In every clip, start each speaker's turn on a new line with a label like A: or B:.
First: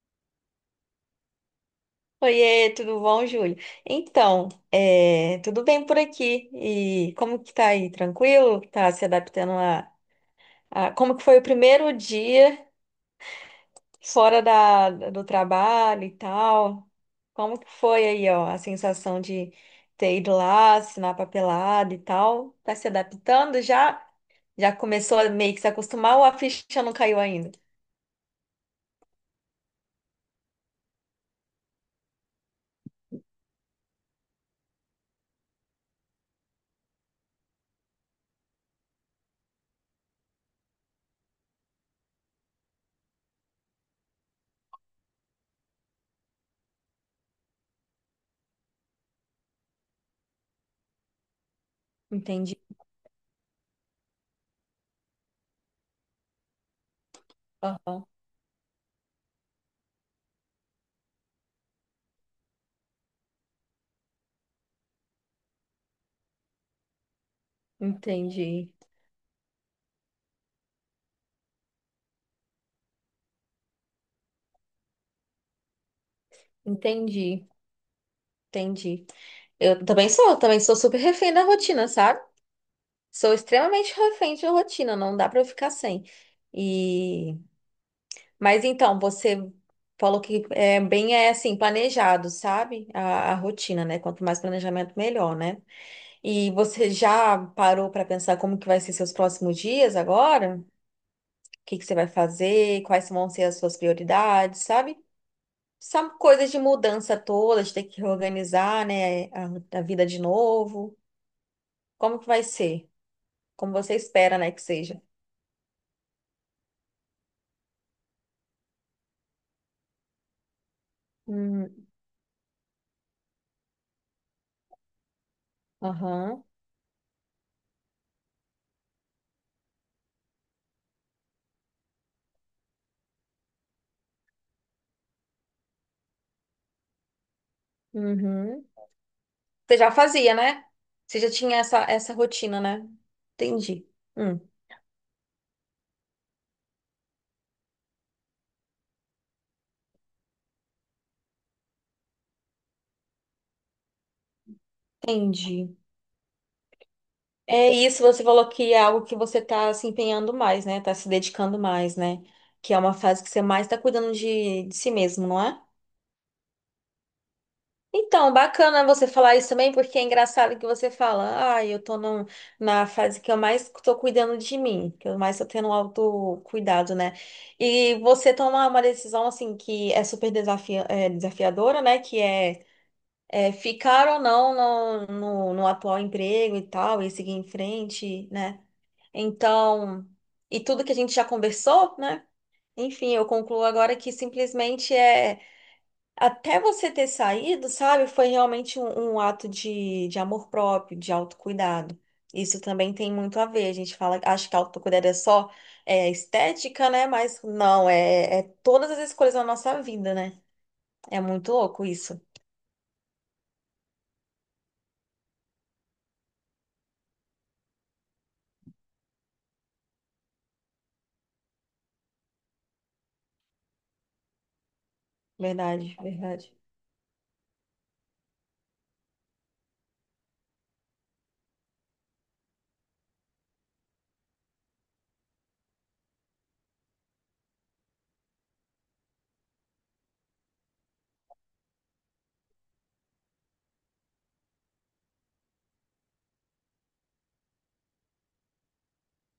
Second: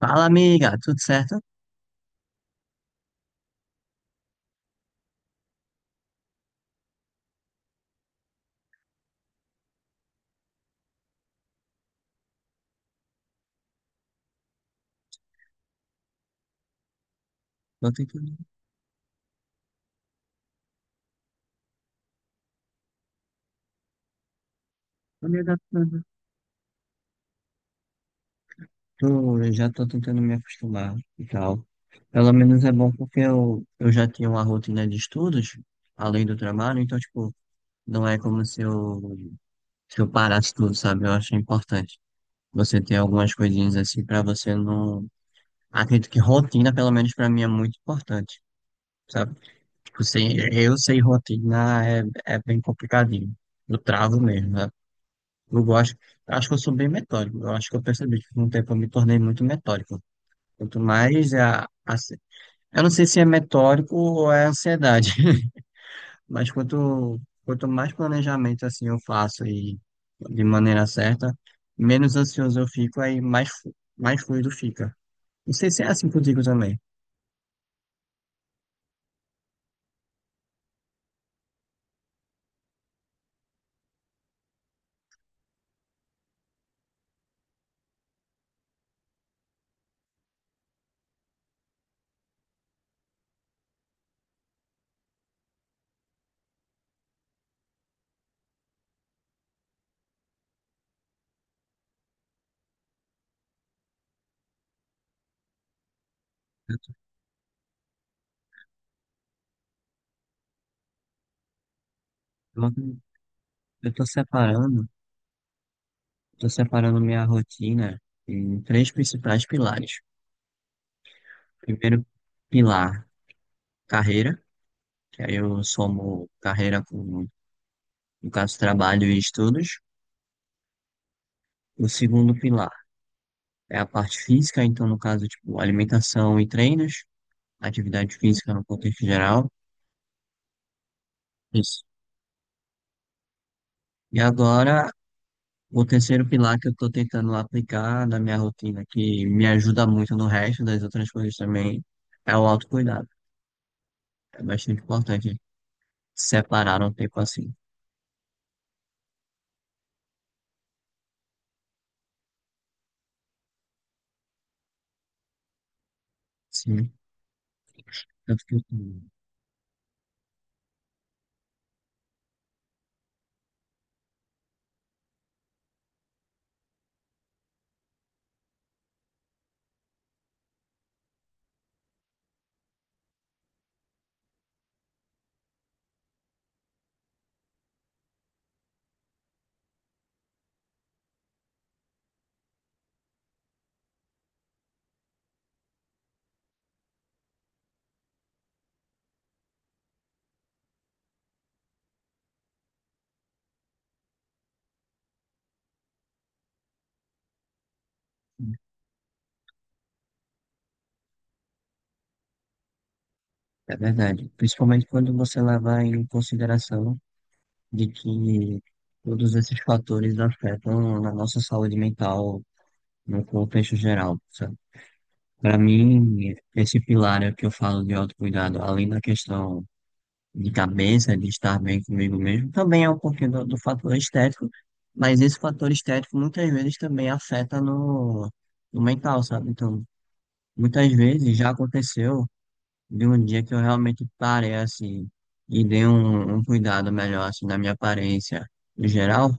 A: Fala, amiga, tudo certo?
B: Oiê, tudo bom, Júlio? Então, tudo bem por aqui? E como que tá aí? Tranquilo? Tá se adaptando como que foi o primeiro dia fora do trabalho e tal? Como que
A: Tô
B: foi aí,
A: tentando
B: ó, a sensação de ter ido lá, assinar papelada e tal? Tá se adaptando já? Já começou
A: tô
B: a
A: me
B: meio que se
A: adaptando.
B: acostumar ou a ficha não caiu ainda?
A: Tô, eu já tô tentando me acostumar e tal. Pelo menos é bom porque eu já tinha uma rotina de estudos, além do trabalho, então, tipo, não é como se eu, se eu parasse tudo, sabe? Eu acho importante você ter algumas coisinhas assim pra você não. Acredito que rotina, pelo menos pra mim, é muito importante, sabe? Tipo, sem, eu sem rotina é
B: Entendi.
A: bem complicadinho. Eu travo mesmo, né? Eu gosto, acho que eu sou bem metódico. Eu acho que eu
B: Aham.
A: percebi que com o tempo eu me tornei muito metódico. Quanto mais é eu não sei se é metódico ou é ansiedade, mas quanto mais planejamento
B: Entendi.
A: assim eu faço e de maneira certa, menos ansioso eu fico, aí mais, mais fluido fica. Não sei se é assim contigo também.
B: Entendi. Entendi. Eu também sou super refém da rotina, sabe? Sou extremamente refém de rotina, não dá pra eu ficar sem. E Mas então, você falou que é bem assim, planejado, sabe? A rotina, né? Quanto mais planejamento, melhor, né? E você já parou para pensar como que vai ser seus próximos dias agora? O que que você vai fazer? Quais vão ser as suas prioridades, sabe? São coisas de mudança toda, de ter que reorganizar, né? A vida de novo. Como que vai
A: Eu
B: ser? Como
A: eu
B: você espera, né, que seja?
A: tô separando minha rotina em três principais pilares.
B: Hum.
A: Primeiro pilar, carreira. Que aí eu somo
B: Aham.
A: carreira com, no caso, trabalho e estudos. O segundo pilar é a parte física, então, no caso, tipo, alimentação e treinos, atividade física no
B: Uhum.
A: contexto geral.
B: Você já fazia, né? Você já tinha
A: Isso.
B: essa rotina, né? Entendi.
A: E
B: Hum,
A: agora, o terceiro pilar que eu estou tentando aplicar na minha rotina, que me ajuda muito no resto das outras coisas também, é o autocuidado. É bastante importante
B: entendi.
A: separar um tempo assim.
B: É isso, você falou que é algo que você tá se empenhando mais, né? Tá se dedicando mais, né? Que é uma fase que você mais tá cuidando de si mesmo, não é?
A: Sim,
B: Então,
A: tanto que eu
B: bacana
A: tenho.
B: você falar isso também, porque é engraçado que você fala, ah, eu tô na fase que eu mais tô cuidando de mim, que eu mais tô tendo um autocuidado, né? E você tomar uma decisão, assim, que é super desafiadora, né? Que é ficar ou não no atual emprego e tal, e seguir em frente, né? Então, e tudo que a gente já conversou, né? Enfim, eu concluo agora que simplesmente é. Até você ter saído, sabe? Foi realmente um ato de amor próprio, de autocuidado. Isso também tem muito a ver. A gente fala, acha que autocuidado é só estética, né? Mas não, é todas as escolhas da nossa vida, né? É muito louco isso.
A: É verdade. Principalmente quando você leva em consideração de que todos esses fatores afetam a nossa saúde mental no contexto geral, sabe? Para
B: Verdade,
A: mim,
B: verdade.
A: esse pilar é que eu falo de autocuidado, além da questão de cabeça, de estar bem comigo mesmo, também é um pouquinho do, do fator estético, mas esse fator estético muitas vezes também afeta no, no mental, sabe? Então, muitas vezes já aconteceu de um dia que eu realmente parei assim e dei um, um cuidado melhor assim na minha aparência em geral,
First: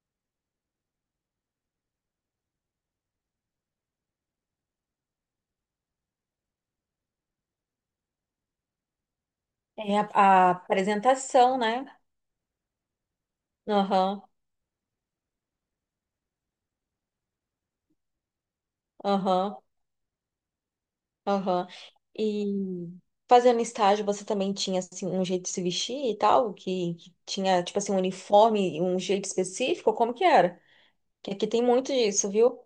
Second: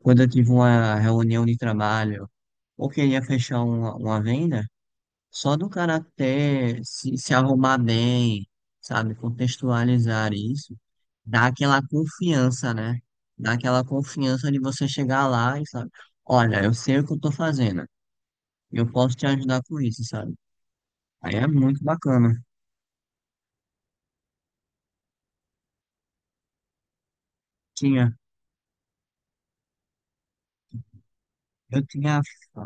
A: quando eu tive uma reunião de trabalho ou queria fechar uma venda, só do cara ter se, se arrumar bem, sabe,
B: É
A: contextualizar
B: a
A: isso, dá
B: apresentação,
A: aquela
B: né?
A: confiança, né? Dá aquela
B: Aham,
A: confiança de você chegar lá e sabe, olha, eu sei o que eu tô fazendo. Eu posso te
B: aham,
A: ajudar com isso, sabe? Aí é
B: aham.
A: muito bacana.
B: E fazendo estágio, você também tinha, assim, um jeito de se vestir e tal? Que tinha, tipo assim, um
A: Tinha,
B: uniforme, e um jeito específico? Como que era? Que aqui tem
A: eu
B: muito
A: tinha.
B: disso, viu?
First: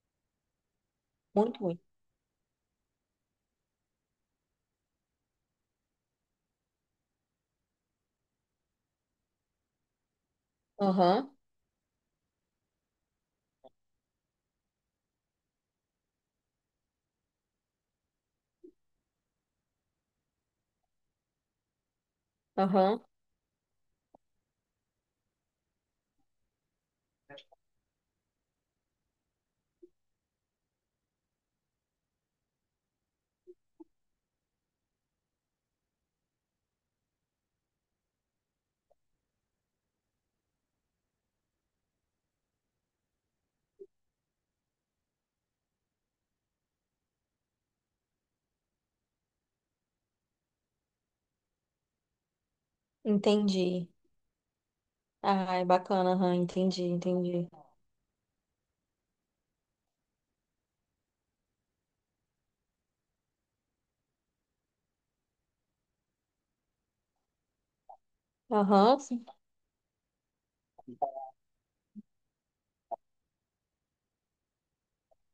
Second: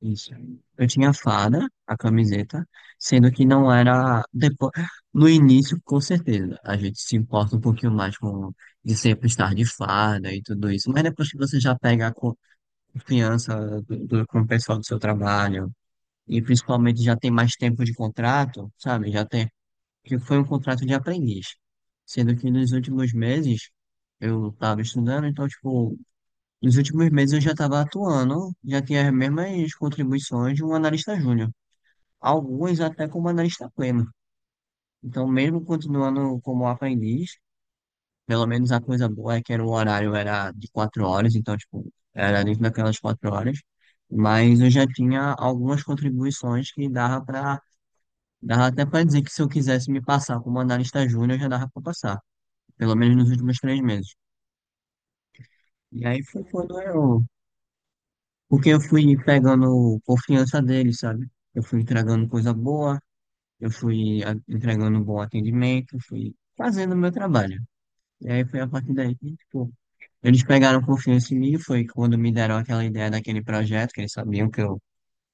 A: Isso. Eu tinha a
B: Muito,
A: fada,
B: muito.
A: a camiseta, sendo que não era depois, no início, com certeza. A gente se importa um pouquinho mais com de sempre estar de fada e tudo isso, mas depois
B: Aham,
A: que você já pega a confiança do com o pessoal do seu trabalho e principalmente já tem mais tempo de contrato, sabe? Já tem que foi um contrato de aprendiz, sendo que nos
B: aham.
A: últimos meses eu estava estudando, então tipo nos últimos meses eu já estava atuando, já tinha as mesmas contribuições de um analista júnior, algumas até como analista pleno. Então, mesmo continuando como aprendiz, pelo menos a coisa boa é que era o horário era de quatro horas, então, tipo, era dentro daquelas quatro horas, mas eu já tinha algumas contribuições que dava para, dava até para dizer que se eu quisesse me passar como analista júnior, já dava para passar, pelo menos nos últimos três
B: Entendi.
A: meses.
B: Ai,
A: E
B: bacana,
A: aí
B: aham,
A: foi quando
B: entendi,
A: eu.
B: entendi.
A: Porque eu fui pegando confiança dele, sabe? Eu fui entregando coisa boa, eu fui entregando um bom atendimento, fui fazendo o meu trabalho. E aí foi a partir
B: Aham,
A: daí
B: sim.
A: que, tipo, eles pegaram confiança em mim, foi quando me deram aquela ideia daquele projeto, que eles sabiam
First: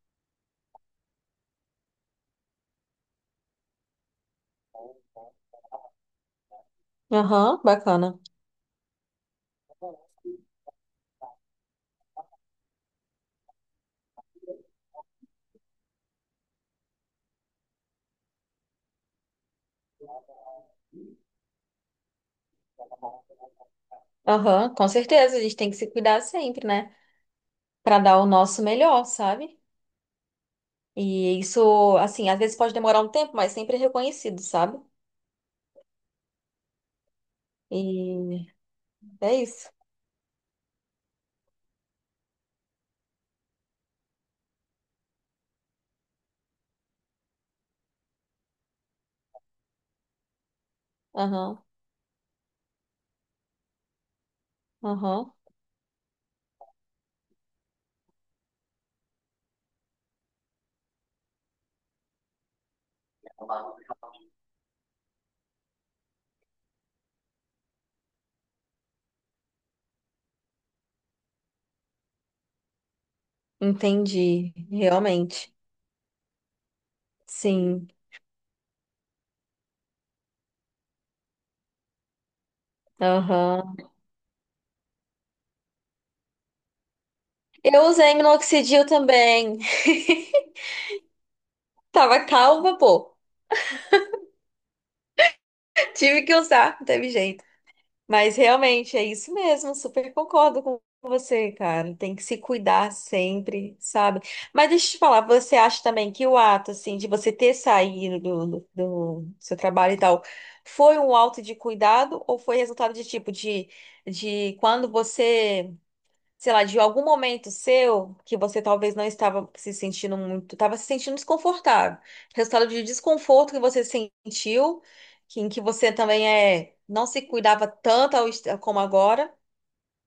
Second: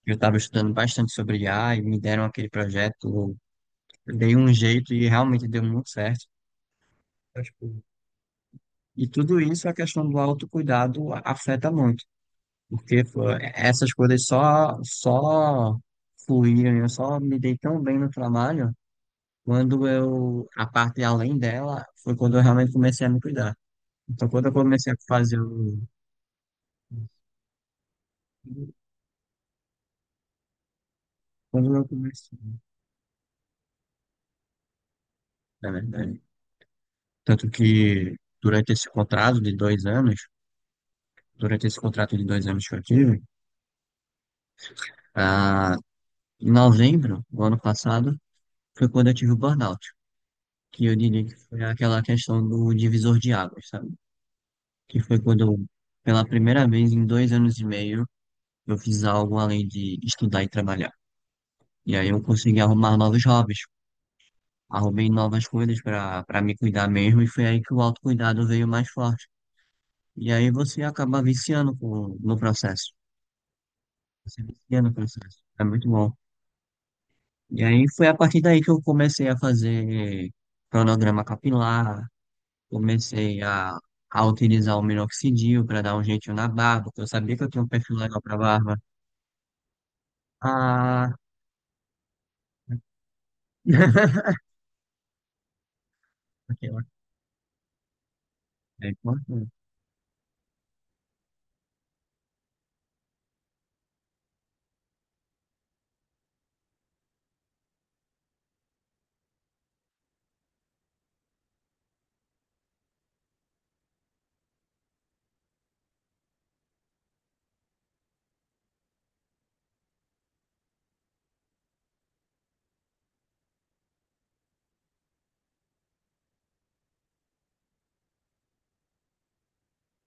A: que eu estava estudando bastante sobre IA, e me deram aquele projeto, eu dei um jeito e realmente deu muito certo. Então,
B: Aham,
A: tipo,
B: bacana.
A: e tudo isso, a questão do autocuidado afeta muito. Porque pô, essas coisas só fluíram, eu só me dei tão bem no trabalho quando eu, a parte além dela, foi quando eu realmente comecei a me cuidar. Então, quando eu
B: Aham, com
A: comecei a
B: certeza,
A: fazer
B: a gente tem que
A: o.
B: se cuidar sempre, né? Pra dar o nosso melhor, sabe? E
A: Quando eu
B: isso, assim,
A: comecei,
B: às vezes pode demorar um tempo, mas sempre é reconhecido, sabe?
A: na verdade. Tanto que,
B: E é isso.
A: durante esse contrato de dois anos que eu tive, ah, em novembro do ano passado, foi quando eu tive o burnout, que eu diria que
B: Aham,
A: foi aquela questão do divisor de águas, sabe? Que foi
B: aham.
A: quando, eu, pela primeira vez em dois anos e meio, eu fiz algo além de estudar e trabalhar. E aí eu consegui arrumar novos hobbies, arrumei novas coisas para para me cuidar mesmo, e foi aí que o autocuidado veio mais forte. E aí você acaba viciando no processo. Você
B: Entendi,
A: vicia no processo.
B: realmente.
A: É muito bom. E aí
B: Sim,
A: foi a partir daí que eu comecei a fazer cronograma capilar, comecei
B: aham.
A: a utilizar o minoxidil para dar um jeitinho na barba, porque eu sabia que eu tinha um
B: Eu
A: perfil
B: usei
A: legal para barba
B: minoxidil também.
A: a
B: Tava calma, pô. Tive que usar,
A: Aquela
B: não teve jeito. Mas
A: é
B: realmente é isso
A: importante.
B: mesmo, super concordo com você, cara. Tem que se cuidar sempre, sabe? Mas deixa eu te falar, você acha também que o ato, assim, de você ter saído do seu trabalho e tal, foi um ato de cuidado ou foi resultado de de quando você sei lá, de algum momento seu que você talvez não estava se sentindo muito, estava se sentindo desconfortável. Resultado de desconforto que você sentiu, que, em que você também não se cuidava tanto como agora,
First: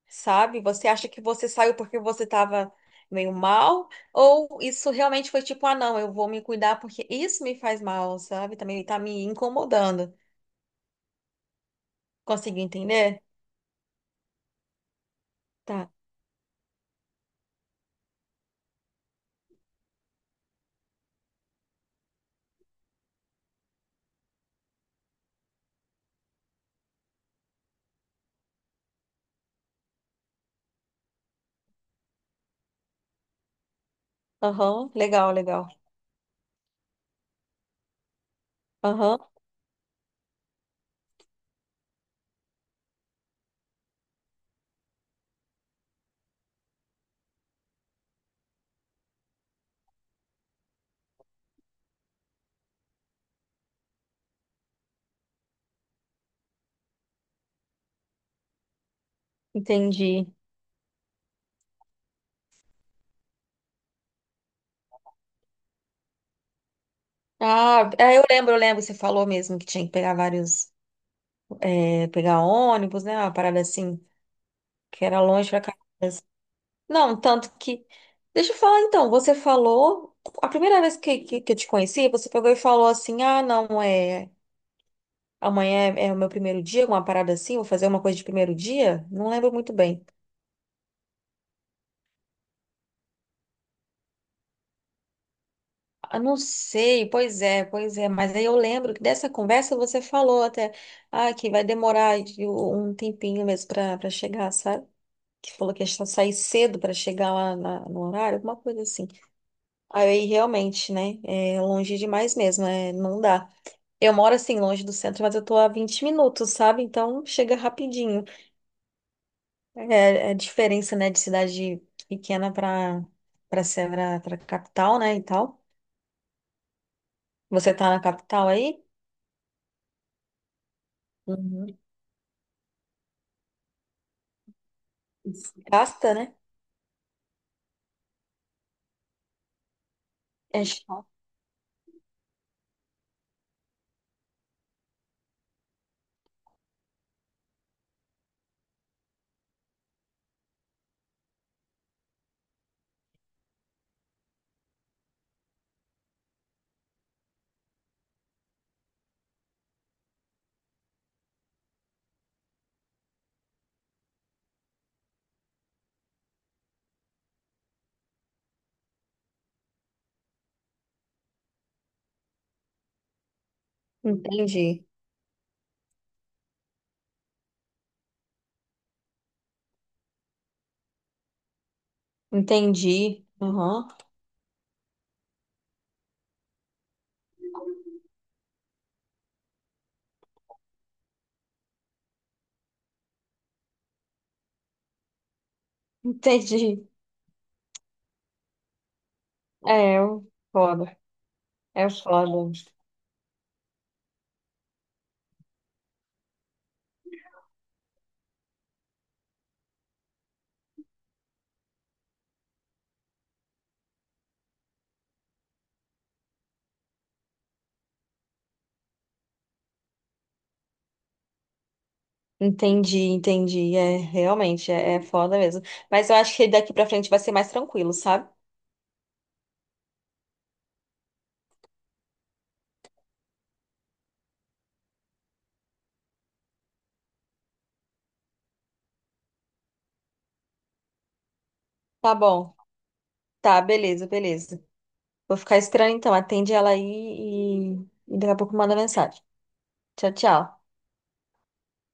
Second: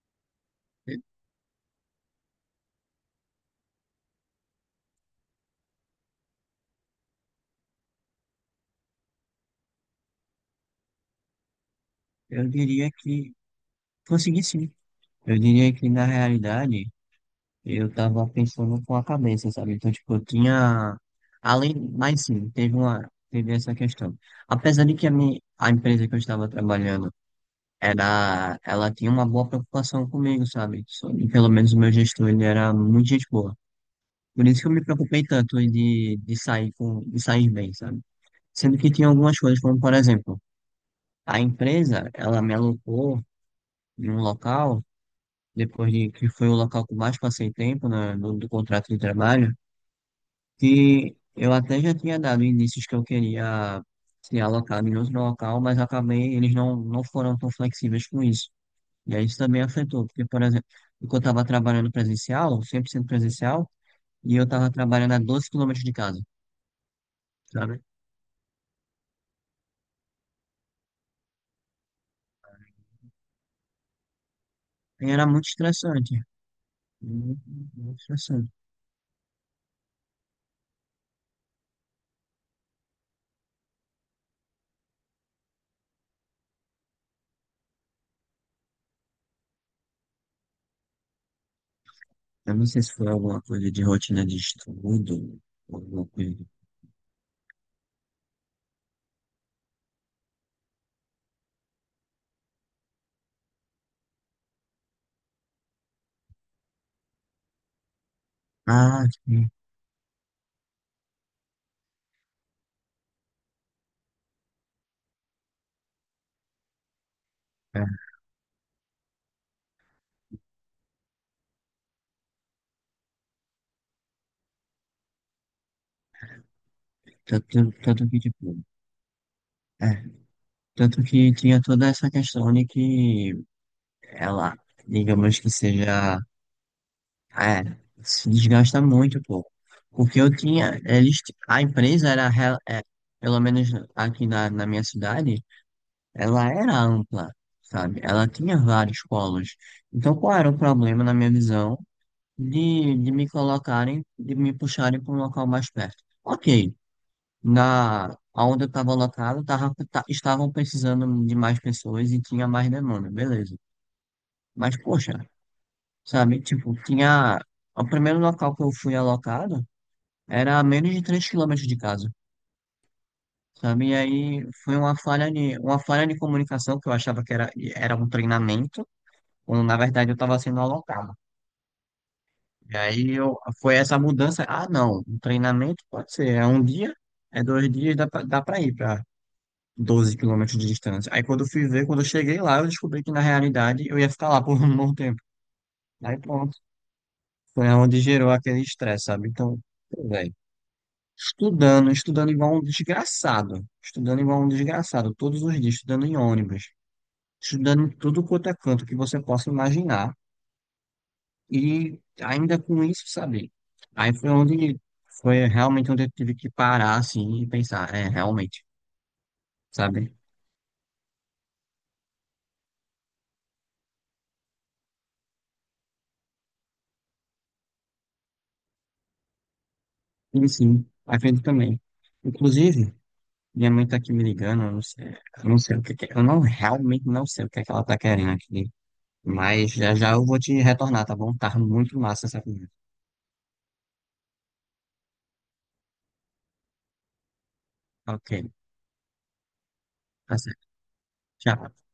B: sabe? Você acha que você saiu porque você estava meio mal, ou isso realmente foi tipo, ah, não, eu vou me cuidar porque isso me faz mal, sabe? Também tá me incomodando.
A: Eu
B: Conseguiu
A: diria
B: entender?
A: que consegui sim. Eu diria que
B: Tá.
A: na realidade eu tava pensando com a cabeça, sabe? Então, tipo, eu tinha. Além, mas sim, teve uma. Teve essa questão. Apesar de que a, minha, a empresa que eu estava trabalhando era. Ela tinha uma boa preocupação comigo, sabe? Sobre, pelo menos o meu gestor, ele era muito gente boa. Por isso que eu me
B: Aham,
A: preocupei
B: legal,
A: tanto
B: legal.
A: de sair com, de sair bem, sabe? Sendo que tinha
B: Aham,
A: algumas coisas, como por exemplo. A empresa, ela me alocou em um local, depois de que foi o local que eu mais passei tempo né, no, do contrato de trabalho, que eu até já tinha dado indícios que eu queria ser alocado em outro local, mas acabei, eles não, não foram tão flexíveis com isso. E aí isso também afetou, porque,
B: entendi.
A: por exemplo, porque eu estava trabalhando presencial, 100% presencial, e eu estava trabalhando a 12 quilômetros de casa, sabe?
B: Ah, é, eu lembro, você falou mesmo que tinha que pegar vários, pegar ônibus, né? Uma parada assim, que
A: E
B: era
A: era muito
B: longe pra cá.
A: estressante,
B: Não,
A: muito,
B: tanto que.
A: muito estressante.
B: Deixa eu falar então, você falou. A primeira vez que eu te conheci, você pegou e falou assim: ah, não, é. Amanhã é o meu primeiro dia, uma parada assim, vou fazer uma coisa de primeiro dia? Não lembro muito bem.
A: Eu não sei se foi alguma coisa de rotina de estudo, ou alguma
B: Ah, não
A: coisa.
B: sei, pois é, mas aí eu lembro que dessa conversa você falou até, ah, que vai demorar um tempinho mesmo pra chegar, sabe? Que falou que ia só sair cedo para chegar lá no horário, alguma coisa
A: Ah,
B: assim.
A: sim.
B: Aí realmente, né? É longe demais mesmo, é, não dá. Eu moro assim, longe do centro, mas eu tô a 20 minutos, sabe? Então chega
A: É,
B: rapidinho. É, é a diferença, né, de cidade pequena para Sevra, para capital, né, e tal. Você tá na
A: tanto que, tipo,
B: capital aí?
A: é, tanto que tinha
B: Uhum.
A: toda essa questão de que ela, digamos que
B: Gasta,
A: seja,
B: né?
A: é, se desgasta muito, pô. Porque eu
B: É
A: tinha,
B: chato.
A: eles, a empresa era, é, pelo menos aqui na, na minha cidade, ela era ampla, sabe? Ela tinha vários polos. Então, qual era o problema, na minha visão? De me colocarem, de me puxarem para um local mais perto. Ok, na onde eu estava locado, estavam precisando de mais pessoas e tinha mais demanda, beleza. Mas, poxa, sabe, tipo, tinha... O primeiro local que eu fui alocado era a menos de 3 quilômetros de casa, sabe? E aí
B: Entendi.
A: foi uma falha de comunicação que eu achava que era, era um treinamento, quando na verdade eu estava sendo alocado. E aí
B: Entendi.
A: eu, foi
B: Aham.
A: essa mudança. Ah, não, um treinamento pode ser. É um dia, é dois dias, dá pra ir pra 12 quilômetros de distância. Aí quando eu fui ver, quando eu cheguei lá, eu descobri que na realidade eu ia ficar lá por um bom tempo. Aí pronto.
B: Entendi.
A: Foi onde gerou aquele estresse, sabe? Então,
B: É,
A: pô, velho,
B: foda. É
A: estudando, estudando
B: foda.
A: igual um desgraçado. Estudando igual um desgraçado, todos os dias, estudando em ônibus, estudando em tudo quanto é canto que você possa imaginar. E ainda com isso, sabe? Aí foi onde foi realmente onde eu tive que parar assim e pensar, é, realmente, sabe?
B: Entendi, entendi. É, realmente, é foda mesmo. Mas eu acho que daqui pra frente vai ser mais tranquilo, sabe?
A: E sim, a gente também. Inclusive, minha mãe tá aqui me ligando, eu não sei o que que, eu não realmente não sei o que é que ela tá querendo aqui, mas já já eu vou te retornar, tá bom? Tá muito
B: Tá
A: massa essa
B: bom.
A: conversa.
B: Tá, beleza, beleza. Vou ficar esperando então. Atende ela aí e
A: Ok,
B: daqui a pouco manda mensagem. Tchau,
A: tá
B: tchau.
A: certo. Tchau.